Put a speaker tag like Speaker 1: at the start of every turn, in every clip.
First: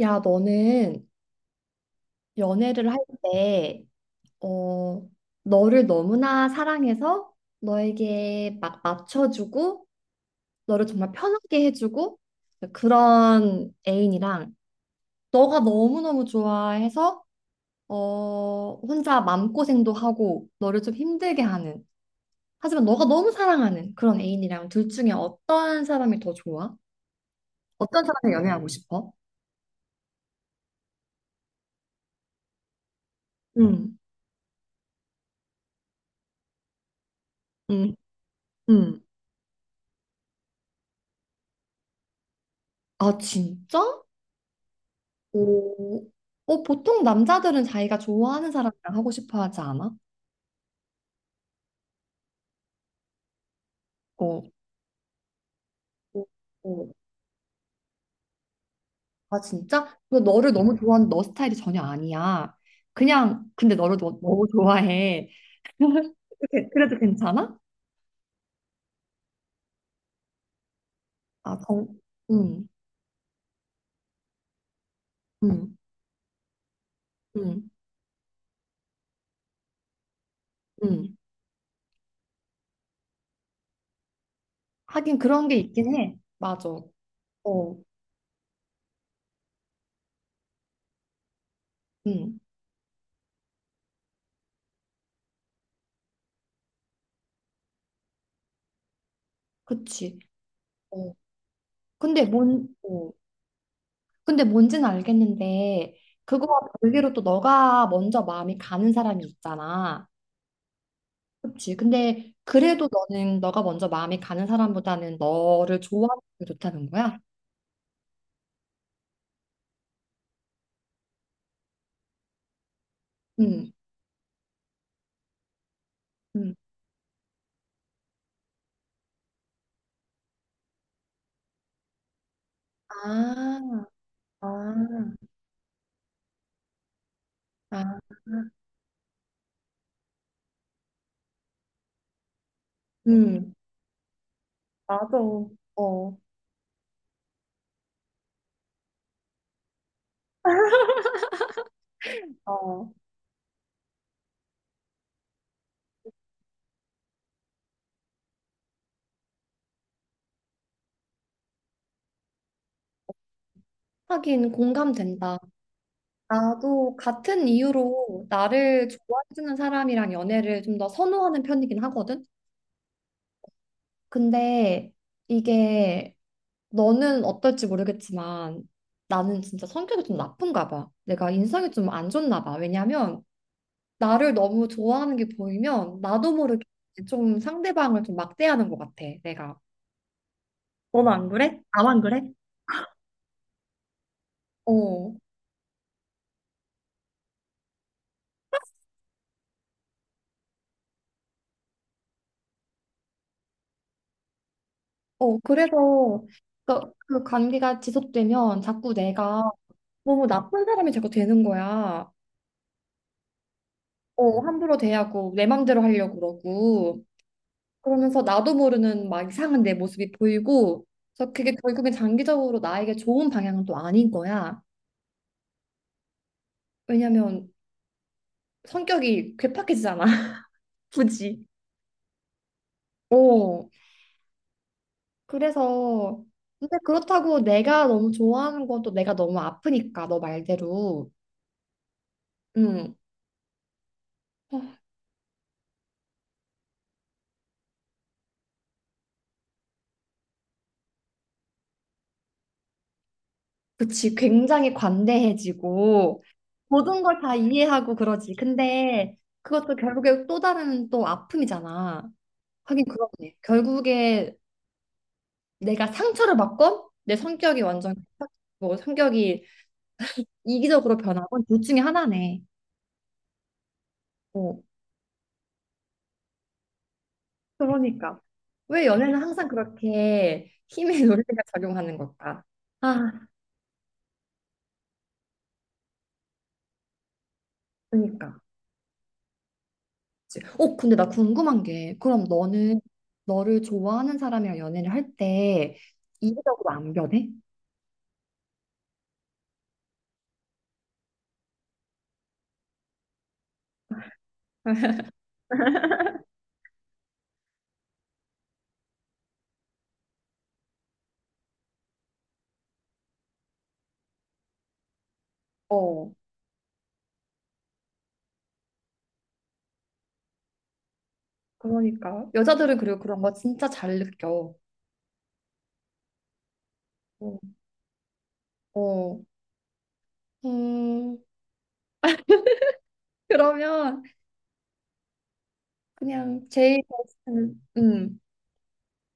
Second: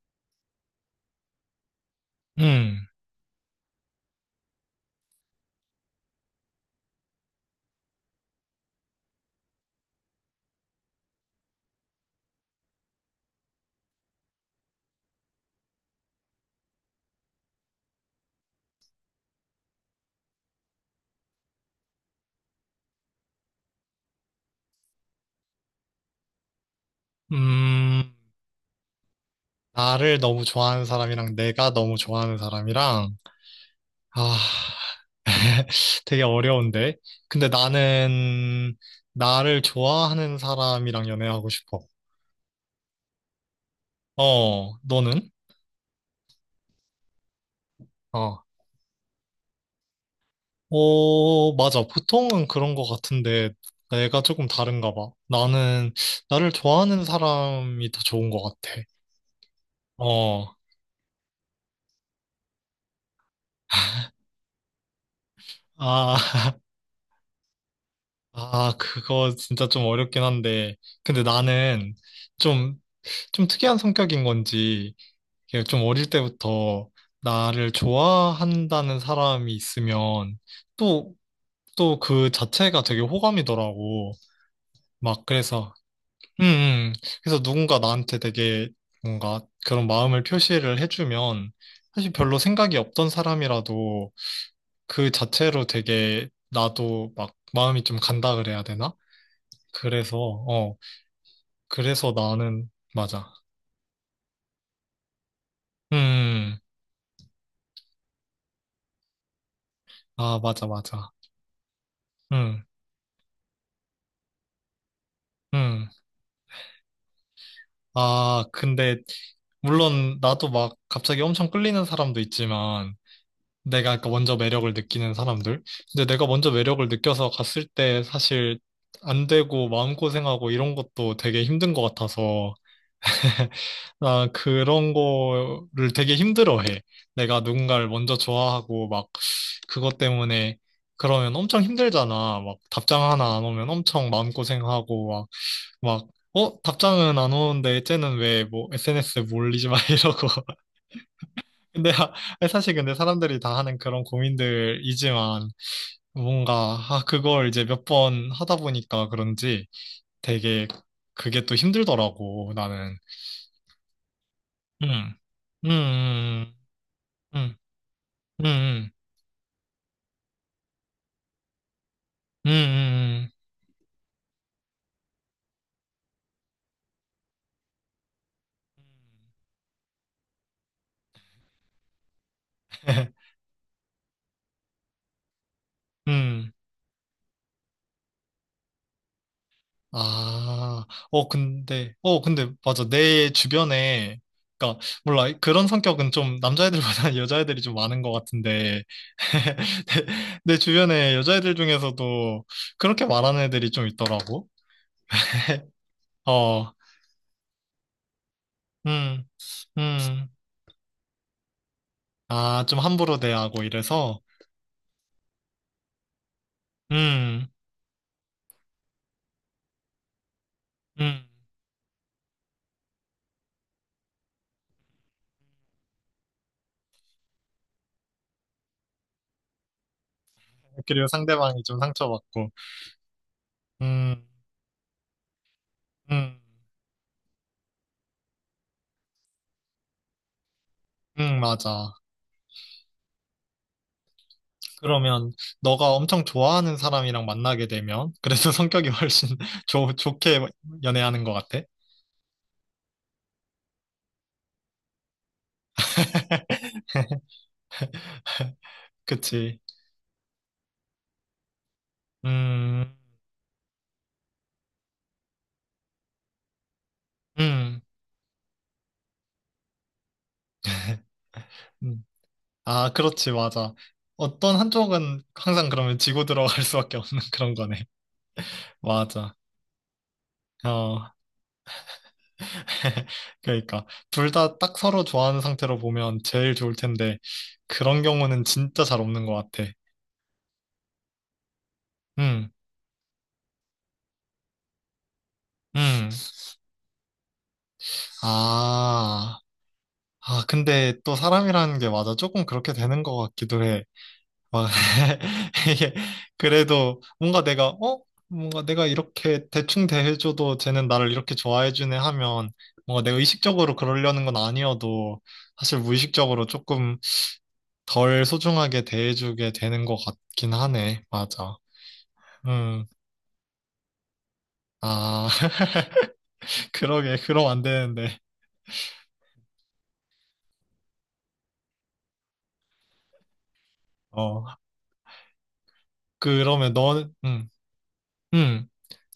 Speaker 1: 야, 너는
Speaker 2: 음,
Speaker 1: 연애를 할 때, 어, 너를 너무나 사랑해서 너에게 막 맞춰주고, 너를 정말 편하게 해주고, 그런 애인이랑, 너가 너무너무 좋아해서, 혼자 마음고생도 하고, 너를 좀 힘들게 하는, 하지만 너가 너무 사랑하는 그런 애인이랑 둘 중에 어떤 사람이 더 좋아? 어떤
Speaker 2: 음,
Speaker 1: 사람을 연애하고 싶어?
Speaker 2: 나를 너무 좋아하는 사람이랑 내가 너무 좋아하는 사람이랑,
Speaker 1: 응,
Speaker 2: 아, 되게 어려운데. 근데
Speaker 1: 응,
Speaker 2: 나는
Speaker 1: 응.
Speaker 2: 나를 좋아하는 사람이랑 연애하고 싶어.
Speaker 1: 아, 진짜?
Speaker 2: 어, 너는?
Speaker 1: 오, 보통 남자들은 자기가
Speaker 2: 어,
Speaker 1: 좋아하는 사람이랑 하고 싶어 하지 않아?
Speaker 2: 어, 맞아. 보통은 그런 것 같은데 내가
Speaker 1: 어,
Speaker 2: 조금 다른가 봐. 나는
Speaker 1: 어,
Speaker 2: 나를
Speaker 1: 어.
Speaker 2: 좋아하는 사람이 더 좋은 것 같아.
Speaker 1: 아, 진짜? 근데 너를
Speaker 2: 어,
Speaker 1: 너무 좋아하는 너 스타일이 전혀 아니야. 그냥, 근데 너무 좋아해.
Speaker 2: 아,
Speaker 1: 그래도 괜찮아?
Speaker 2: 아, 그거 진짜 좀 어렵긴 한데. 근데
Speaker 1: 아,
Speaker 2: 나는
Speaker 1: 음,
Speaker 2: 좀 좀 특이한 성격인 건지, 이게
Speaker 1: 음,
Speaker 2: 좀 어릴 때부터
Speaker 1: 음,
Speaker 2: 나를 좋아한다는 사람이 있으면 또,
Speaker 1: 음.
Speaker 2: 또 그 자체가 되게 호감이더라고.
Speaker 1: 하긴
Speaker 2: 막
Speaker 1: 그런 게
Speaker 2: 그래서,
Speaker 1: 있긴 해.
Speaker 2: 음,
Speaker 1: 맞아.
Speaker 2: 음. 그래서
Speaker 1: 어,
Speaker 2: 누군가 나한테 되게 뭔가 그런 마음을 표시를 해주면 사실 별로
Speaker 1: 음,
Speaker 2: 생각이 없던 사람이라도 그 자체로 되게 나도 막 마음이 좀 간다 그래야 되나? 그래서,
Speaker 1: 그치.
Speaker 2: 어,
Speaker 1: 어.
Speaker 2: 그래서
Speaker 1: 근데
Speaker 2: 나는,
Speaker 1: 뭔, 어.
Speaker 2: 맞아.
Speaker 1: 근데 뭔지는 알겠는데,
Speaker 2: 음, 음.
Speaker 1: 그거와 별개로 또 너가 먼저 마음이 가는 사람이 있잖아.
Speaker 2: 아, 맞아, 맞아.
Speaker 1: 그치. 근데
Speaker 2: 음.
Speaker 1: 그래도 너는 너가 먼저 마음이 가는 사람보다는 너를
Speaker 2: 음.
Speaker 1: 좋아하는 게 좋다는 거야?
Speaker 2: 아, 근데, 물론, 나도 막 갑자기 엄청 끌리는 사람도 있지만,
Speaker 1: 응.
Speaker 2: 내가 아까 먼저 매력을 느끼는 사람들. 근데 내가 먼저
Speaker 1: 응.
Speaker 2: 매력을 느껴서 갔을 때 사실 안 되고 마음고생하고 이런 것도 되게 힘든 것 같아서,
Speaker 1: 아,
Speaker 2: 나
Speaker 1: 아,
Speaker 2: 그런 거를 되게 힘들어해. 내가
Speaker 1: 아,
Speaker 2: 누군가를 먼저 좋아하고 막 그것 때문에 그러면 엄청 힘들잖아. 막 답장 하나 안
Speaker 1: 응.
Speaker 2: 오면 엄청
Speaker 1: 맞아.
Speaker 2: 마음고생하고 막,
Speaker 1: 어,
Speaker 2: 답장은 안 오는데 쟤는 왜 뭐 SNS에 뭐 올리지 마 이러고. 근데 아, 사실
Speaker 1: 어.
Speaker 2: 근데 사람들이 다 하는 그런 고민들이지만 뭔가 아, 그걸 이제 몇 번 하다 보니까 그런지 되게 그게 또 힘들더라고 나는.
Speaker 1: 하긴
Speaker 2: 음,
Speaker 1: 공감된다.
Speaker 2: 음,
Speaker 1: 나도 같은
Speaker 2: 음,
Speaker 1: 이유로
Speaker 2: 음,
Speaker 1: 나를
Speaker 2: 음,
Speaker 1: 좋아해주는 사람이랑 연애를 좀 더 선호하는 편이긴 하거든?
Speaker 2: 음, 음, 음, 음.
Speaker 1: 근데 이게 너는 어떨지 모르겠지만 나는 진짜 성격이 좀 나쁜가 봐. 내가 인성이 좀 안 좋나 봐. 왜냐면 나를 너무 좋아하는 게 보이면 나도
Speaker 2: 음.
Speaker 1: 모르게 좀 상대방을 좀 막대하는 것 같아, 내가.
Speaker 2: 아,
Speaker 1: 너는
Speaker 2: 어,
Speaker 1: 안 그래?
Speaker 2: 근데,
Speaker 1: 나만
Speaker 2: 어,
Speaker 1: 그래?
Speaker 2: 근데, 맞아. 내 주변에, 그니까,
Speaker 1: 어,
Speaker 2: 몰라. 그런 성격은 좀 남자애들보다 여자애들이 좀 많은 것 같은데, 내 주변에 여자애들 중에서도 그렇게 말하는 애들이 좀 있더라고.
Speaker 1: 어, 그래서
Speaker 2: 어,
Speaker 1: 그 관계가 지속되면 자꾸
Speaker 2: 음,
Speaker 1: 내가 너무
Speaker 2: 음.
Speaker 1: 나쁜 사람이 자꾸 되는 거야.
Speaker 2: 아, 좀 함부로 대하고 이래서,
Speaker 1: 어, 함부로 대하고 내 맘대로 하려고 그러고
Speaker 2: 음,
Speaker 1: 그러면서 나도 모르는 막 이상한 내 모습이 보이고
Speaker 2: 음.
Speaker 1: 그래서 그게 결국엔 장기적으로 나에게 좋은 방향은 또 아닌 거야. 왜냐면 성격이 괴팍해지잖아.
Speaker 2: 그리고
Speaker 1: 굳이.
Speaker 2: 상대방이 좀 상처받고,
Speaker 1: 어.
Speaker 2: 음,
Speaker 1: 그래서
Speaker 2: 음,
Speaker 1: 근데 그렇다고 내가 너무 좋아하는 건 또 내가 너무 아프니까 너 말대로
Speaker 2: 맞아.
Speaker 1: 음 어,
Speaker 2: 그러면 너가 엄청 좋아하는 사람이랑 만나게 되면 그래서 성격이 훨씬 좋게 연애하는 것 같아.
Speaker 1: 그치. 굉장히 관대해지고 모든 걸 다 이해하고 그러지. 근데
Speaker 2: 그치?
Speaker 1: 그것도 결국에 또 다른 또 아픔이잖아. 하긴
Speaker 2: 음,
Speaker 1: 그렇네. 결국에 내가 상처를 받건 내 성격이
Speaker 2: 음,
Speaker 1: 완전 뭐 성격이 이기적으로 변하건 둘 중에
Speaker 2: 음.
Speaker 1: 하나네.
Speaker 2: 아, 그렇지, 맞아. 어떤
Speaker 1: 어,
Speaker 2: 한쪽은 항상 그러면 지고 들어갈 수밖에 없는 그런 거네.
Speaker 1: 그러니까. 왜 연애는
Speaker 2: 맞아.
Speaker 1: 항상 그렇게
Speaker 2: 어,
Speaker 1: 힘의 논리가 작용하는 걸까? 아,
Speaker 2: 그러니까 둘 다 딱 서로 좋아하는 상태로 보면 제일 좋을 텐데 그런
Speaker 1: 그러니까.
Speaker 2: 경우는 진짜 잘 없는 것 같아.
Speaker 1: 그치. 근데 나 궁금한 게, 그럼
Speaker 2: 음,
Speaker 1: 너는 너를 좋아하는 사람이랑 연애를 할 때
Speaker 2: 음,
Speaker 1: 이기적으로 안 변해?
Speaker 2: 아. 아, 근데 또 사람이라는 게 맞아. 조금 그렇게 되는 것 같기도 해. 막, 이게, 그래도 뭔가 내가, 어? 뭔가 내가 이렇게 대충 대해줘도 쟤는 나를 이렇게 좋아해주네 하면 뭔가 내가 의식적으로 그러려는 건 아니어도 사실
Speaker 1: 어,
Speaker 2: 무의식적으로 조금 덜 소중하게 대해주게 되는 것 같긴 하네. 맞아.
Speaker 1: 그러니까. 여자들은
Speaker 2: 음,
Speaker 1: 그리고 그런 거 진짜 잘 느껴.
Speaker 2: 아, 그러게.
Speaker 1: 어,
Speaker 2: 그럼 안 되는데.
Speaker 1: 어. 음, 그러면
Speaker 2: 어,
Speaker 1: 그냥
Speaker 2: 그러면
Speaker 1: 제일 베스트는,
Speaker 2: 음.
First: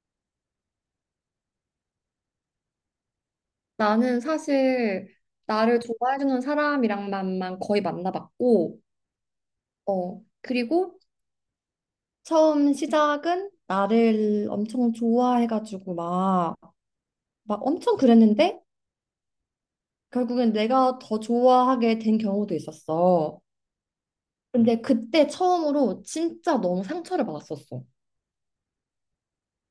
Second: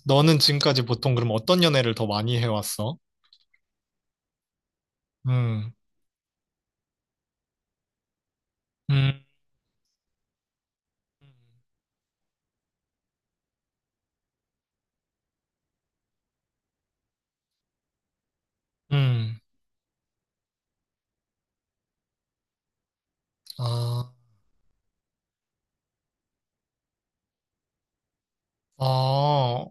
Speaker 2: 너는 지금까지 보통 그럼 어떤 연애를 더 많이 해왔어?
Speaker 1: 나는 사실
Speaker 2: 음,
Speaker 1: 나를 좋아해주는 사람이랑만만 거의 만나봤고,
Speaker 2: 음,
Speaker 1: 어, 그리고 처음 시작은 나를 엄청 좋아해가지고 막, 막 엄청 그랬는데
Speaker 2: 음,
Speaker 1: 결국엔 내가 더 좋아하게 된 경우도 있었어.
Speaker 2: 아,
Speaker 1: 근데 그때 처음으로 진짜 너무 상처를 받았었어.
Speaker 2: 어,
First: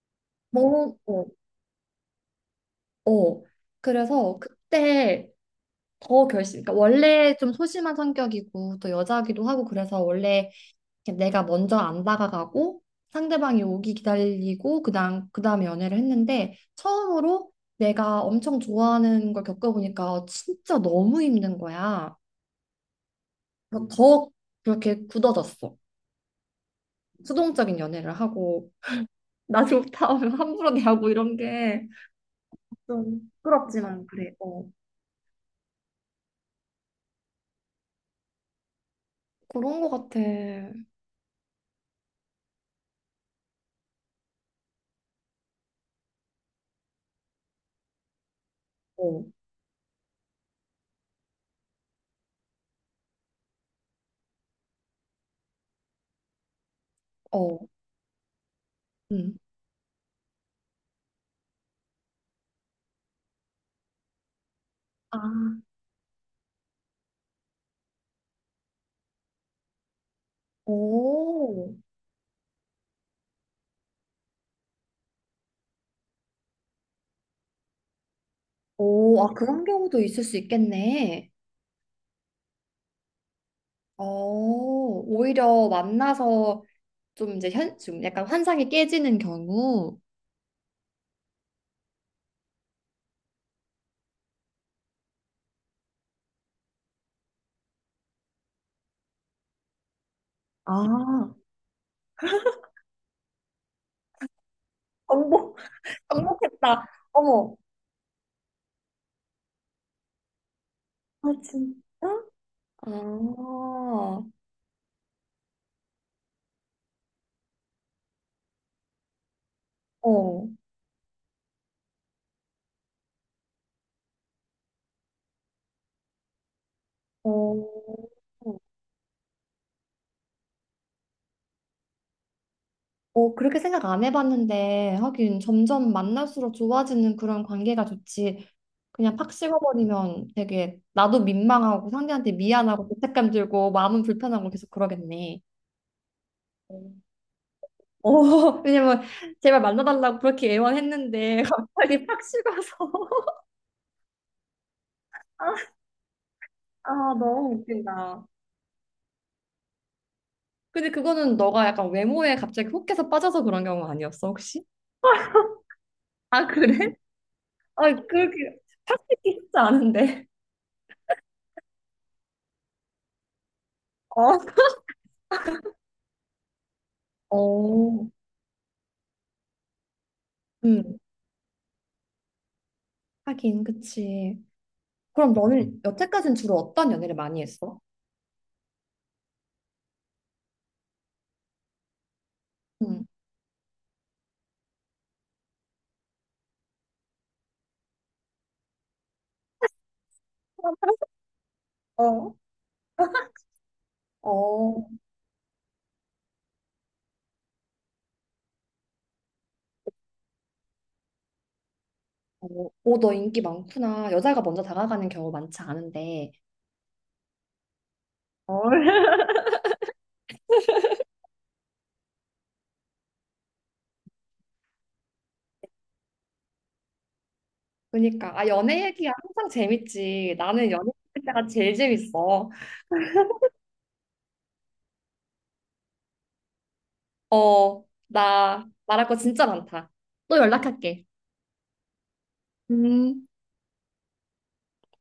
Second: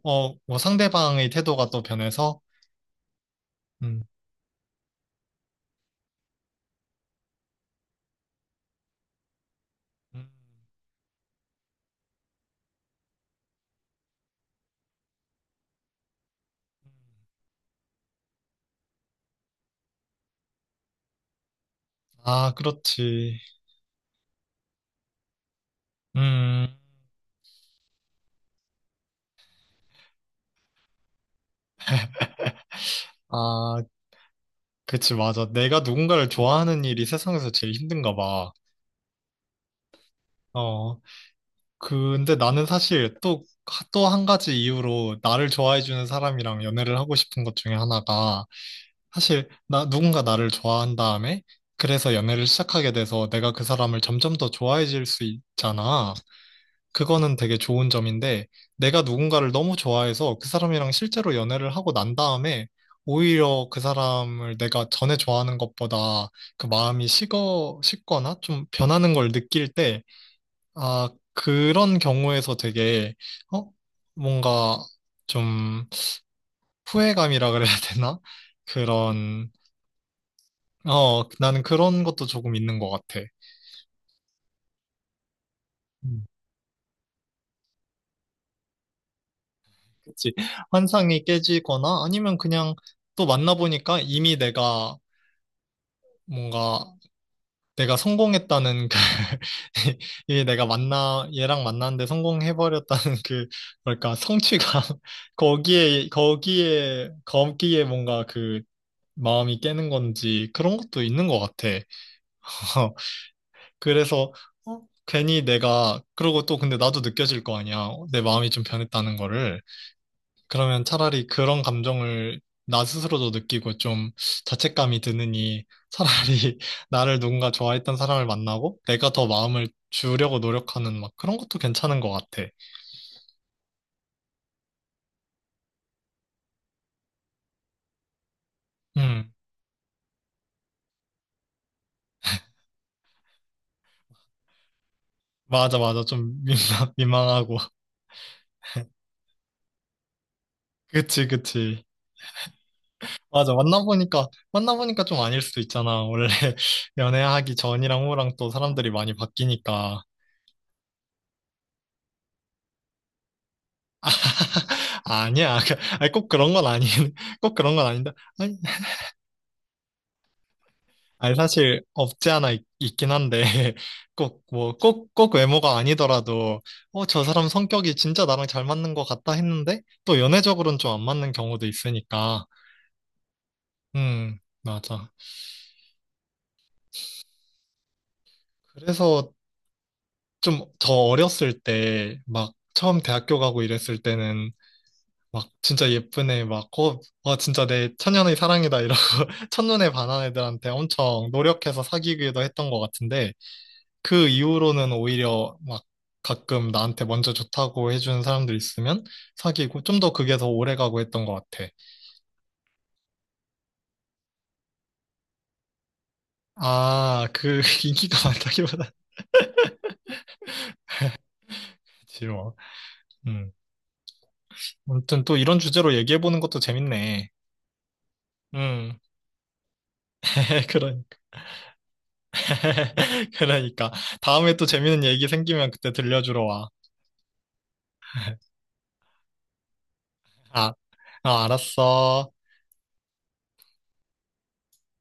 Speaker 2: 어, 뭐
Speaker 1: 어,
Speaker 2: 상대방의 태도가 또 변해서?
Speaker 1: 어.
Speaker 2: 음,
Speaker 1: 그래서 그때 더 결심, 그러니까 원래 좀 소심한 성격이고 또 여자기도 하고 그래서
Speaker 2: 음.
Speaker 1: 원래 이렇게 내가 먼저 안 다가가고 상대방이 오기 기다리고 그다음에 연애를 했는데 처음으로 내가 엄청 좋아하는 걸 겪어보니까 진짜 너무 힘든 거야.
Speaker 2: 아, 그렇지.
Speaker 1: 그래서 더 그렇게 굳어졌어.
Speaker 2: 음,
Speaker 1: 수동적인 연애를 하고 나 좋다 하면 함부로 대하고 이런 게 좀
Speaker 2: 아,
Speaker 1: 부끄럽지만 그래. 어.
Speaker 2: 그치, 맞아. 내가 누군가를 좋아하는 일이 세상에서 제일 힘든가 봐.
Speaker 1: 그런 거 같아.
Speaker 2: 어, 근데 나는 사실 또 한 가지 이유로 나를 좋아해주는 사람이랑 연애를 하고 싶은 것 중에 하나가
Speaker 1: 어,
Speaker 2: 사실 나 누군가 나를 좋아한 다음에 그래서 연애를 시작하게 돼서 내가 그 사람을 점점 더 좋아해질 수 있잖아. 그거는 되게
Speaker 1: 어,
Speaker 2: 좋은 점인데 내가
Speaker 1: 응.
Speaker 2: 누군가를 너무 좋아해서 그 사람이랑 실제로 연애를 하고 난 다음에 오히려 그 사람을 내가 전에
Speaker 1: 아,
Speaker 2: 좋아하는 것보다 그 마음이 식거나 좀 변하는 걸 느낄 때, 아,
Speaker 1: 오,
Speaker 2: 그런 경우에서 되게, 어? 뭔가 좀 후회감이라 그래야 되나?
Speaker 1: 오, 아,
Speaker 2: 그런
Speaker 1: 그런 경우도 있을 수 있겠네.
Speaker 2: 나는 그런 것도 조금 있는 것 같아.
Speaker 1: 어, 오히려
Speaker 2: 음.
Speaker 1: 만나서 좀 이제 좀 약간 환상이 깨지는 경우.
Speaker 2: 그치. 환상이 깨지거나 아니면 그냥 또 만나보니까 이미 내가 뭔가 내가 성공했다는 그, 이미 내가
Speaker 1: 아,
Speaker 2: 얘랑 만났는데 성공해버렸다는 그, 뭐랄까, 성취감.
Speaker 1: 정복,
Speaker 2: 거기에,
Speaker 1: 정복했다.
Speaker 2: 거기에,
Speaker 1: 어머,
Speaker 2: 거기에 뭔가 그 마음이 깨는 건지 그런 것도
Speaker 1: 아,
Speaker 2: 있는 것 같아.
Speaker 1: 진짜? 아, 어,
Speaker 2: 그래서 어, 괜히 내가 그러고 또 근데 나도 느껴질 거 아니야. 내 마음이 좀 변했다는 거를. 그러면 차라리 그런 감정을 나 스스로도 느끼고 좀 자책감이 드느니 차라리 나를 누군가 좋아했던
Speaker 1: 어,
Speaker 2: 사람을 만나고 내가 더 마음을 주려고 노력하는 막 그런 것도 괜찮은 것 같아.
Speaker 1: 어, 그렇게 생각 안 해봤는데, 하긴 점점 만날수록 좋아지는 그런 관계가 좋지. 그냥
Speaker 2: 음,
Speaker 1: 팍 식어버리면 되게 나도 민망하고 상대한테 미안하고 죄책감 들고 마음은 불편하고 계속 그러겠네.
Speaker 2: 맞아, 맞아. 좀 민망, 민망하고.
Speaker 1: 어, 왜냐면 제발 만나달라고 그렇게
Speaker 2: 그치,
Speaker 1: 애원했는데
Speaker 2: 그치.
Speaker 1: 갑자기 팍 식어서
Speaker 2: 맞아. 만나보니까 좀 아닐 수도 있잖아. 원래
Speaker 1: 아, 너무
Speaker 2: 연애하기 전이랑
Speaker 1: 웃긴다.
Speaker 2: 후랑 또 사람들이 많이 바뀌니까.
Speaker 1: 근데 그거는 너가 약간 외모에 갑자기 혹해서 빠져서 그런 경우 아니었어, 혹시?
Speaker 2: 아니야. 아니, 꼭
Speaker 1: 아,
Speaker 2: 그런 건 아닌,
Speaker 1: 그래?
Speaker 2: 꼭 그런 건
Speaker 1: 아,
Speaker 2: 아닌데.
Speaker 1: 그렇게 팍 식기 쉽지 않은데.
Speaker 2: 아니, 사실 없지 않아 있, 긴 한데,
Speaker 1: 어.
Speaker 2: 꼭, 뭐, 꼭 외모가 아니더라도, 어, 저 사람 성격이
Speaker 1: 어,
Speaker 2: 진짜 나랑 잘 맞는 것 같다 했는데, 또 연애적으로는 좀
Speaker 1: 음,
Speaker 2: 안 맞는 경우도 있으니까,
Speaker 1: 하긴, 그치.
Speaker 2: 맞아.
Speaker 1: 그럼 너는 여태까지는 주로 어떤 연애를 많이 했어?
Speaker 2: 그래서 좀 저 어렸을 때, 막, 처음
Speaker 1: 음.
Speaker 2: 대학교 가고 이랬을 때는, 막, 진짜 예쁜 애 막, 와, 진짜 내 천년의 사랑이다, 이러고, 첫눈에 반한 애들한테 엄청 노력해서
Speaker 1: 어.
Speaker 2: 사귀기도 했던 것 같은데, 그
Speaker 1: 어, 어,
Speaker 2: 이후로는 오히려 막 가끔 나한테 먼저 좋다고 해주는 사람들 있으면 사귀고 좀 더 그게 더 오래 가고 했던 것 같아.
Speaker 1: 어, 너 인기 많구나. 여자가 먼저 다가가는 경우 많지 않은데.
Speaker 2: 아, 그 인기가
Speaker 1: 어.
Speaker 2: 많다기보다 그치 뭐. 음. 아무튼 또 이런 주제로 얘기해보는 것도 재밌네.
Speaker 1: 그러니까. 아, 연애
Speaker 2: 음.
Speaker 1: 얘기가 항상 재밌지. 나는 연애
Speaker 2: 그러,
Speaker 1: 얘기 때가 제일 재밌어.
Speaker 2: 그러니까. 다음에 또 재밌는 얘기 생기면 그때 들려주러 와.
Speaker 1: 어, 나 말할 거 진짜 많다. 또
Speaker 2: 아,
Speaker 1: 연락할게.
Speaker 2: 아, 알았어.
Speaker 1: 음.